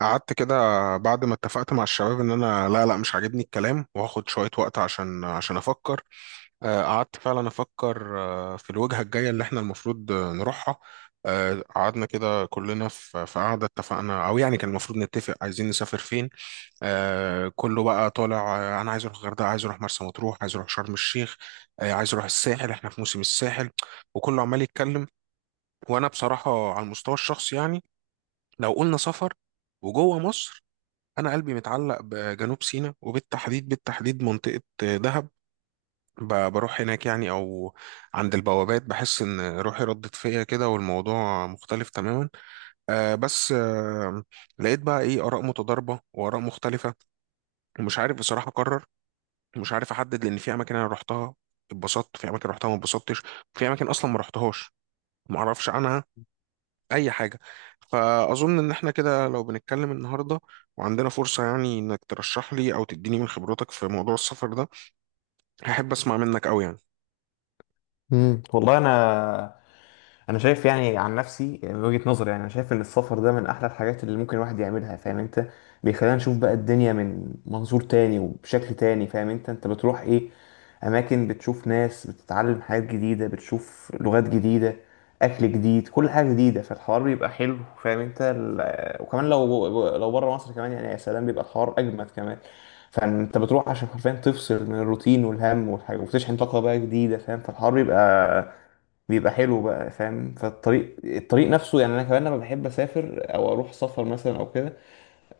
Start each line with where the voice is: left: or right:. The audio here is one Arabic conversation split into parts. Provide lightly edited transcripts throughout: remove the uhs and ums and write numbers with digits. right: قعدت كده، بعد ما اتفقت مع الشباب ان انا لا لا مش عاجبني الكلام، وهاخد شوية وقت عشان افكر. قعدت فعلا افكر في الوجهة الجاية اللي احنا المفروض نروحها. قعدنا كده كلنا في قعدة، اتفقنا او يعني كان المفروض نتفق عايزين نسافر فين. كله بقى طالع، انا عايز اروح الغردقة، عايز اروح مرسى مطروح، عايز اروح شرم الشيخ. عايز اروح الساحل، احنا في موسم الساحل. وكله عمال يتكلم. وانا بصراحة على المستوى الشخصي، يعني لو قلنا سفر وجوه مصر، انا قلبي متعلق بجنوب سيناء، وبالتحديد بالتحديد منطقة دهب. بروح هناك يعني، او عند البوابات بحس ان روحي ردت فيا كده، والموضوع مختلف تماما. بس لقيت بقى ايه اراء متضاربة واراء مختلفة. ومش عارف بصراحة اقرر، مش عارف احدد. لان في اماكن انا رحتها اتبسطت، في اماكن رحتها ما اتبسطتش، في اماكن اصلا ما رحتهاش ما اعرفش عنها اي حاجه. فاظن ان احنا كده لو بنتكلم النهارده وعندنا فرصه، يعني انك ترشح لي او تديني من خبرتك في موضوع السفر ده، هحب اسمع منك قوي
left: مم. والله انا شايف، يعني عن نفسي من وجهة نظري، يعني انا شايف ان السفر ده من احلى الحاجات اللي ممكن الواحد يعملها، فاهم انت؟ بيخلينا نشوف بقى الدنيا من منظور تاني وبشكل تاني، فاهم انت بتروح ايه، اماكن، بتشوف ناس، بتتعلم حاجات جديدة، بتشوف لغات جديدة، اكل جديد، كل حاجة جديدة، فالحوار بيبقى حلو، فاهم انت؟ وكمان لو بره مصر كمان، يعني يا سلام، بيبقى الحوار اجمد كمان. فانت بتروح عشان حرفيا تفصل من الروتين والهم والحاجة وتشحن طاقة بقى جديدة، فاهم؟ فالحوار بيبقى حلو بقى، فاهم؟ فالطريق نفسه، يعني انا كمان لما بحب اسافر او اروح سفر مثلا او كده،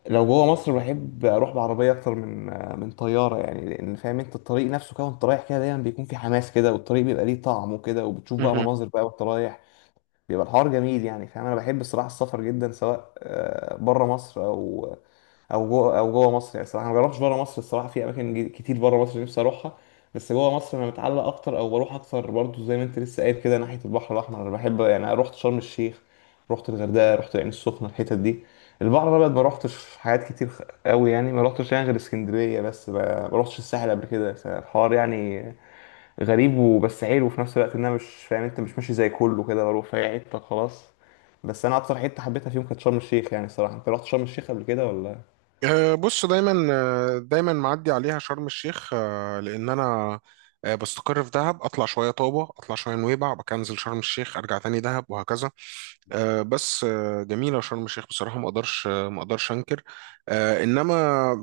left: لو جوه مصر بحب اروح بعربيه اكتر من طياره، يعني لان فاهم انت الطريق نفسه كده، وانت رايح كده دايما بيكون في حماس كده، والطريق بيبقى ليه طعم وكده، وبتشوف بقى
right: يعني.
left: مناظر بقى وانت رايح، بيبقى الحوار جميل يعني فاهم. انا بحب الصراحه السفر جدا، سواء بره مصر او جوه مصر، يعني الصراحه أنا ما جربتش بره مصر الصراحه. في اماكن كتير بره مصر نفسي اروحها، بس جوه مصر انا متعلق اكتر او بروح اكتر برضو، زي ما انت لسه قايل كده. ناحيه البحر الاحمر انا بحب، يعني أنا رحت شرم الشيخ، رحت الغردقه، رحت العين السخنه، الحتت دي. البحر الابيض ما رحتش حاجات كتير قوي، يعني ما رحتش، يعني غير اسكندريه بس، ما رحتش الساحل قبل كده، فالحوار يعني غريب وبس حلو في نفس الوقت، ان انا مش فاهم انت، مش ماشي زي كله كده، بروح في أي حته خلاص. بس انا اكتر حته حبيتها فيهم كانت شرم الشيخ، يعني الصراحه. انت رحت شرم الشيخ قبل كده ولا؟
right: بص، دايما دايما معدي عليها شرم الشيخ، لان انا بستقر في دهب، اطلع شويه طابه، اطلع شويه نويبع، بكنزل شرم الشيخ، ارجع تاني دهب، وهكذا. بس جميله شرم الشيخ بصراحه، ما اقدرش ما اقدرش انكر، انما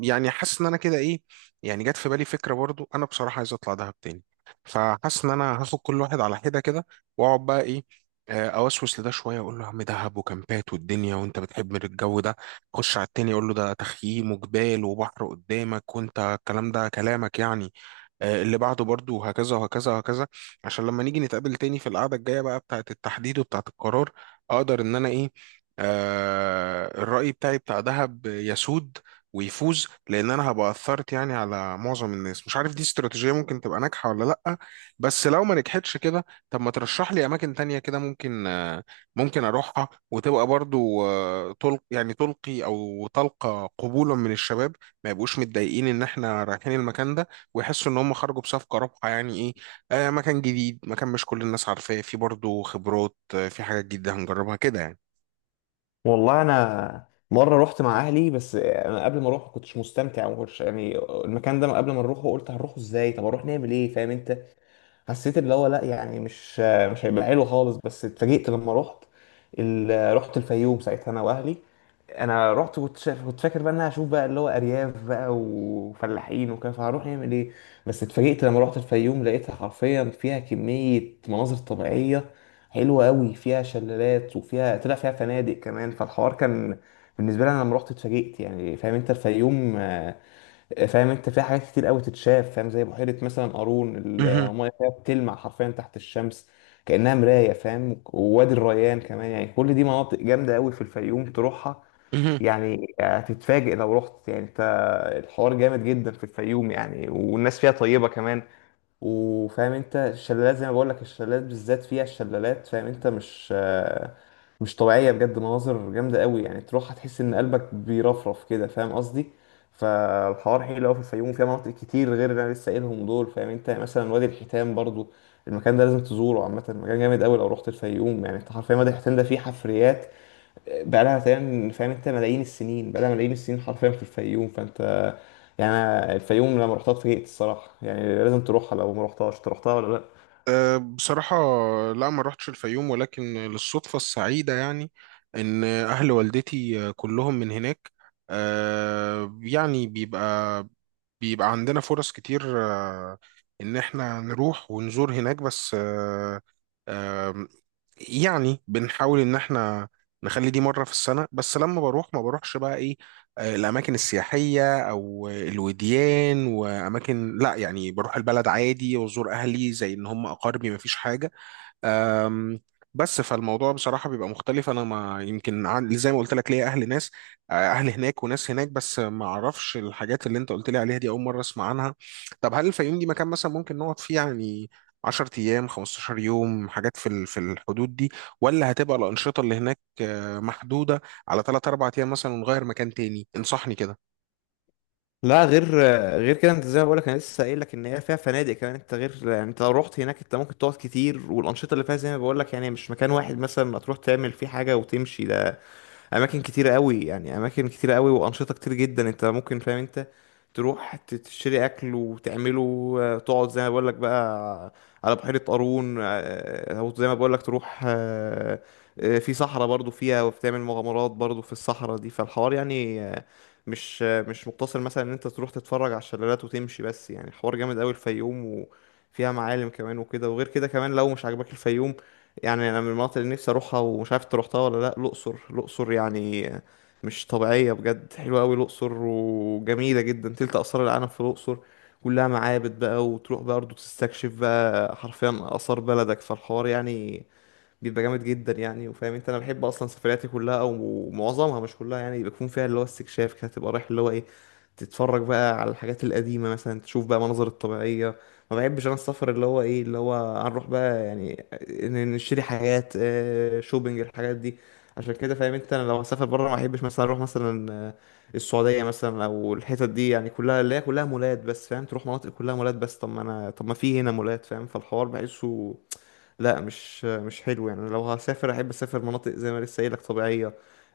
right: يعني حاسس ان انا كده ايه. يعني جت في بالي فكره، برضو انا بصراحه عايز اطلع دهب تاني. فحاسس ان انا هاخد كل واحد على حده كده، واقعد بقى ايه، اوسوس لده شويه، اقول له يا عم دهب وكامبات والدنيا، وانت بتحب الجو ده. خش على التاني يقول له ده تخييم وجبال وبحر قدامك، وانت الكلام ده كلامك يعني. اللي بعده برضه، وهكذا وهكذا وهكذا. عشان لما نيجي نتقابل تاني في القعدة الجاية بقى بتاعة التحديد وبتاعة القرار، اقدر ان انا ايه، الرأي بتاعي بتاع دهب يسود ويفوز، لان انا هبقى اثرت يعني على معظم الناس. مش عارف دي استراتيجية ممكن تبقى ناجحة ولا لا. بس لو ما نجحتش كده، طب ما ترشح لي اماكن تانية كده ممكن ممكن اروحها، وتبقى برضو يعني تلقي او تلقى قبولا من الشباب، ما يبقوش متضايقين ان احنا رايحين المكان ده، ويحسوا ان هم خرجوا بصفقه رابحه. يعني ايه، مكان جديد، مكان مش كل الناس عارفاه، في برضو خبرات، في حاجات جديده هنجربها كده يعني.
left: والله انا مره رحت مع اهلي، بس انا قبل ما اروح ما كنتش مستمتع وما كنتش يعني، المكان ده قبل ما نروحه قلت هنروحه ازاي، طب اروح نعمل ايه؟ فاهم انت؟ حسيت اللي هو لا، يعني مش هيبقى حلو خالص، بس اتفاجئت لما رحت الفيوم ساعتها انا واهلي. انا رحت كنت شايف، كنت فاكر بقى ان انا هشوف بقى اللي هو ارياف بقى وفلاحين وكده، فهروح نعمل ايه؟ بس اتفاجئت لما رحت الفيوم، لقيتها حرفيا فيها كمية مناظر طبيعية حلوة قوي، فيها شلالات وفيها، طلع فيها فنادق كمان، فالحوار كان بالنسبة لي انا لما رحت اتفاجئت، يعني فاهم انت الفيوم، فاهم انت في حاجات كتير قوي تتشاف، فاهم؟ زي بحيره مثلا قارون،
right: مهم.
left: المايه فيها بتلمع حرفيا تحت الشمس كانها مرايه، فاهم؟ ووادي الريان كمان، يعني كل دي مناطق جامده قوي في الفيوم تروحها.
right: مهم.
left: يعني هتتفاجئ لو رحت، يعني انت الحوار جامد جدا في الفيوم، يعني والناس فيها طيبه كمان. وفاهم انت الشلالات، زي ما بقول لك الشلالات بالذات، فيها الشلالات، فاهم انت مش طبيعية بجد، مناظر جامدة قوي، يعني تروح هتحس ان قلبك بيرفرف كده فاهم قصدي. فالحوار حلو قوي في الفيوم، فيها مناطق كتير غير اللي انا لسه قايلهم دول، فاهم انت؟ يعني مثلا وادي الحيتان برضو، المكان ده لازم تزوره عامة، مكان جامد قوي لو رحت الفيوم يعني انت حرفيا. وادي الحيتان ده فيه حفريات بقى لها تقريبا فاهم انت ملايين السنين، بقى لها ملايين السنين حرفيا في الفيوم. فانت يعني، أنا الفيوم لما رحتها اتفاجئت الصراحه، يعني لازم تروحها لو ما رحتهاش. انت رحتها ولا لا؟
right: بصراحة لا، ما رحتش الفيوم، ولكن للصدفة السعيدة يعني إن أهل والدتي كلهم من هناك. يعني بيبقى عندنا فرص كتير ان احنا نروح ونزور هناك، بس آه، آم، يعني بنحاول ان احنا نخلي دي مرة في السنة، بس لما بروح ما بروحش بقى ايه، الاماكن السياحية او الوديان واماكن، لا يعني بروح البلد عادي وازور اهلي زي ان هم اقاربي، ما فيش حاجة. أم، بس فالموضوع بصراحة بيبقى مختلف. أنا ما يمكن زي ما قلت لك ليا أهل، ناس أهل هناك وناس هناك، بس ما أعرفش الحاجات اللي أنت قلت لي عليها، دي أول مرة أسمع عنها. طب هل الفيوم دي مكان مثلا ممكن نقعد فيه، يعني 10 أيام 15 يوم، حاجات في الحدود دي؟ ولا هتبقى الأنشطة اللي هناك محدودة على 3 4 أيام مثلا، ونغير مكان تاني؟ انصحني كده.
left: لا غير كده، انت زي ما بقولك انا لسه قايل لك ان هي فيها فنادق كمان، انت غير يعني انت لو رحت هناك انت ممكن تقعد كتير، والانشطه اللي فيها زي ما بقولك يعني مش مكان واحد مثلا ما تروح تعمل فيه حاجه وتمشي ده، اماكن كتيره قوي يعني، اماكن كتيره قوي، وانشطه كتير جدا انت ممكن فاهم انت تروح تشتري اكل وتعمله، تقعد زي ما بقول لك بقى على بحيره قارون، او زي ما بقول لك تروح، في صحراء برضو فيها وبتعمل مغامرات برضو في الصحراء دي. فالحوار يعني مش مقتصر مثلا ان انت تروح تتفرج على الشلالات وتمشي بس، يعني الحوار جامد قوي الفيوم، وفيها معالم كمان وكده. وغير كده كمان، لو مش عاجبك الفيوم، يعني انا من المناطق اللي نفسي اروحها ومش عارف انت روحتها ولا لا، الاقصر. الاقصر يعني مش طبيعيه بجد، حلوه قوي الاقصر وجميله جدا، تلت اثار العالم في الاقصر، كلها معابد بقى، وتروح برضه تستكشف بقى حرفيا اثار بلدك، فالحوار يعني بيبقى جامد جدا يعني. وفاهم انت انا بحب اصلا سفرياتي كلها او معظمها مش كلها، يعني بيكون فيها اللي هو استكشاف كده، تبقى رايح اللي هو ايه، تتفرج بقى على الحاجات القديمة مثلا، تشوف بقى مناظر الطبيعية. ما بحبش انا السفر اللي هو ايه اللي هو هنروح بقى يعني نشتري حاجات، شوبينج الحاجات دي. عشان كده فاهم انت، انا لو هسافر بره ما بحبش مثلا اروح مثلا، السعودية مثلا او الحتت دي يعني، كلها اللي هي كلها مولات بس، فاهم؟ تروح مناطق كلها مولات بس، طب ما في هنا مولات، فاهم؟ فالحوار بحسه لا، مش حلو يعني. لو هسافر احب اسافر مناطق زي ما لسه قايلك طبيعيه،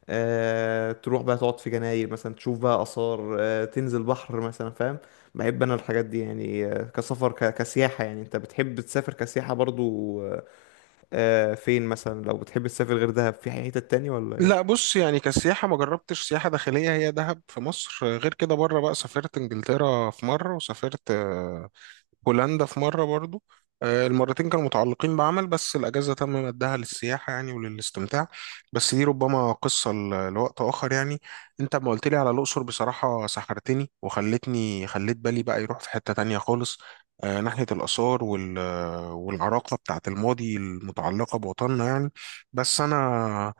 left: تروح بقى تقعد في جناير مثلا، تشوف بقى اثار، تنزل بحر مثلا فاهم. بحب انا الحاجات دي يعني، كسفر كسياحه، يعني انت بتحب تسافر كسياحه برضو؟ فين مثلا لو بتحب تسافر غير دهب، في حتت تانية ولا
right: لا
left: ايه؟
right: بص، يعني كسياحة ما جربتش سياحة داخلية، هي دهب في مصر. غير كده بره بقى، سافرت انجلترا في مرة، وسافرت هولندا في مرة برضو. المرتين كانوا متعلقين بعمل، بس الأجازة تم مدها للسياحة يعني وللاستمتاع. بس دي ربما قصة لوقت آخر يعني. أنت ما قلت لي على الأقصر بصراحة سحرتني، وخلتني خليت بالي بقى يروح في حتة تانية خالص، ناحية الآثار والعراقة بتاعت الماضي المتعلقة بوطننا يعني. بس أنا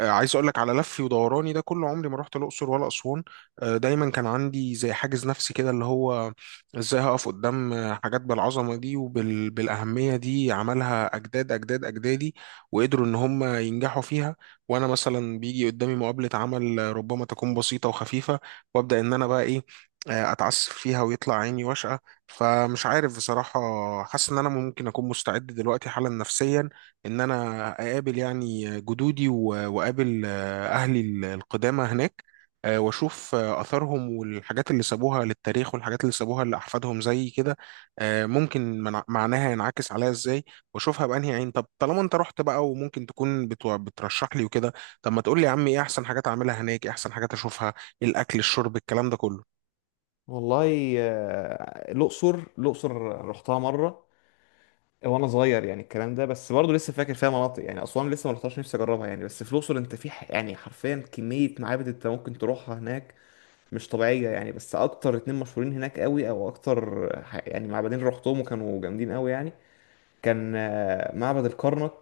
right: عايز اقول لك على لفي ودوراني ده، كل عمري ما رحت الاقصر ولا اسوان. دايما كان عندي زي حاجز نفسي كده، اللي هو ازاي هقف قدام حاجات بالعظمه دي وبالاهميه دي، عملها اجداد اجداد اجدادي وقدروا ان هم ينجحوا فيها. وانا مثلا بيجي قدامي مقابله عمل ربما تكون بسيطه وخفيفه، وابدا ان انا بقى ايه، اتعسف فيها ويطلع عيني واشقه. فمش عارف بصراحه، حاسس ان انا ممكن اكون مستعد دلوقتي حالا نفسيا، ان انا اقابل يعني جدودي واقابل اهلي القدامى هناك. واشوف اثارهم، والحاجات اللي سابوها للتاريخ، والحاجات اللي سابوها لاحفادهم زي كده. ممكن معناها ينعكس عليا ازاي، واشوفها بانهي عين. طب طالما انت رحت بقى، وممكن تكون بترشح لي وكده، طب ما تقول لي يا عم، ايه احسن حاجات اعملها هناك، ايه احسن حاجات اشوفها، إيه الاكل الشرب الكلام ده كله؟
left: والله الأقصر، الأقصر رحتها مرة وانا صغير، يعني الكلام ده. بس برضه لسه فاكر فيها مناطق، يعني اسوان لسه ما رحتهاش، نفسي اجربها يعني. بس في الاقصر انت في يعني حرفيا كميه معابد انت ممكن تروحها هناك، مش طبيعيه يعني. بس اكتر اتنين مشهورين هناك قوي، او اكتر يعني معبدين، رحتهم وكانوا جامدين قوي يعني. كان معبد الكرنك،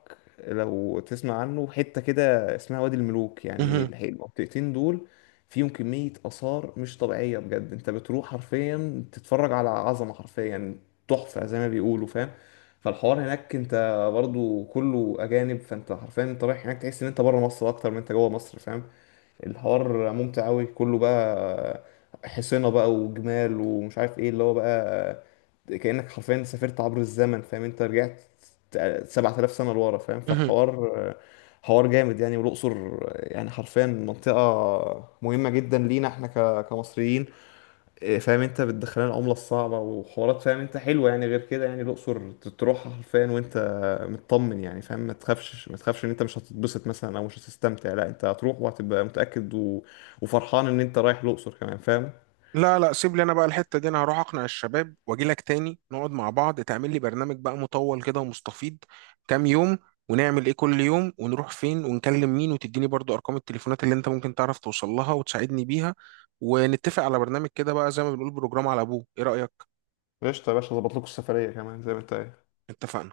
left: لو تسمع عنه، حتة كده اسمها وادي الملوك. يعني
right: مهم.
left: المنطقتين دول فيهم كمية آثار مش طبيعية بجد، انت بتروح حرفيا تتفرج على عظمة حرفيا، تحفة زي ما بيقولوا فاهم. فالحوار هناك، انت برضو كله أجانب، فانت حرفيا انت رايح هناك تحس ان انت بره مصر اكتر من انت جوه مصر، فاهم؟ الحوار ممتع قوي كله بقى، حصينة بقى وجمال ومش عارف ايه اللي هو بقى، كأنك حرفيا سافرت عبر الزمن فاهم انت. رجعت 7,000 سنة لورا، فاهم؟
right: مهم.
left: فالحوار حوار جامد يعني. والأقصر يعني حرفيا منطقة مهمة جدا لينا احنا كمصريين، إيه، فاهم انت بتدخلنا العملة الصعبة وحوارات، فاهم انت حلوة يعني. غير كده يعني الأقصر تروح حرفيا وانت مطمن، يعني فاهم ما تخافش ما تخافش ان انت مش هتتبسط مثلا او مش هتستمتع. لا، انت هتروح وهتبقى متأكد، وفرحان ان انت رايح الأقصر كمان، فاهم؟
right: لا لا، سيب لي انا بقى الحته دي. انا هروح اقنع الشباب واجي لك تاني، نقعد مع بعض، تعمل لي برنامج بقى مطول كده ومستفيض، كام يوم، ونعمل ايه كل يوم، ونروح فين، ونكلم مين، وتديني برضو ارقام التليفونات اللي انت ممكن تعرف توصل لها وتساعدني بيها، ونتفق على برنامج كده بقى زي ما بنقول بروجرام على ابوه. ايه رأيك؟
left: قشطة يا باشا، ظبط لكم السفرية كمان زي ما انت
right: اتفقنا.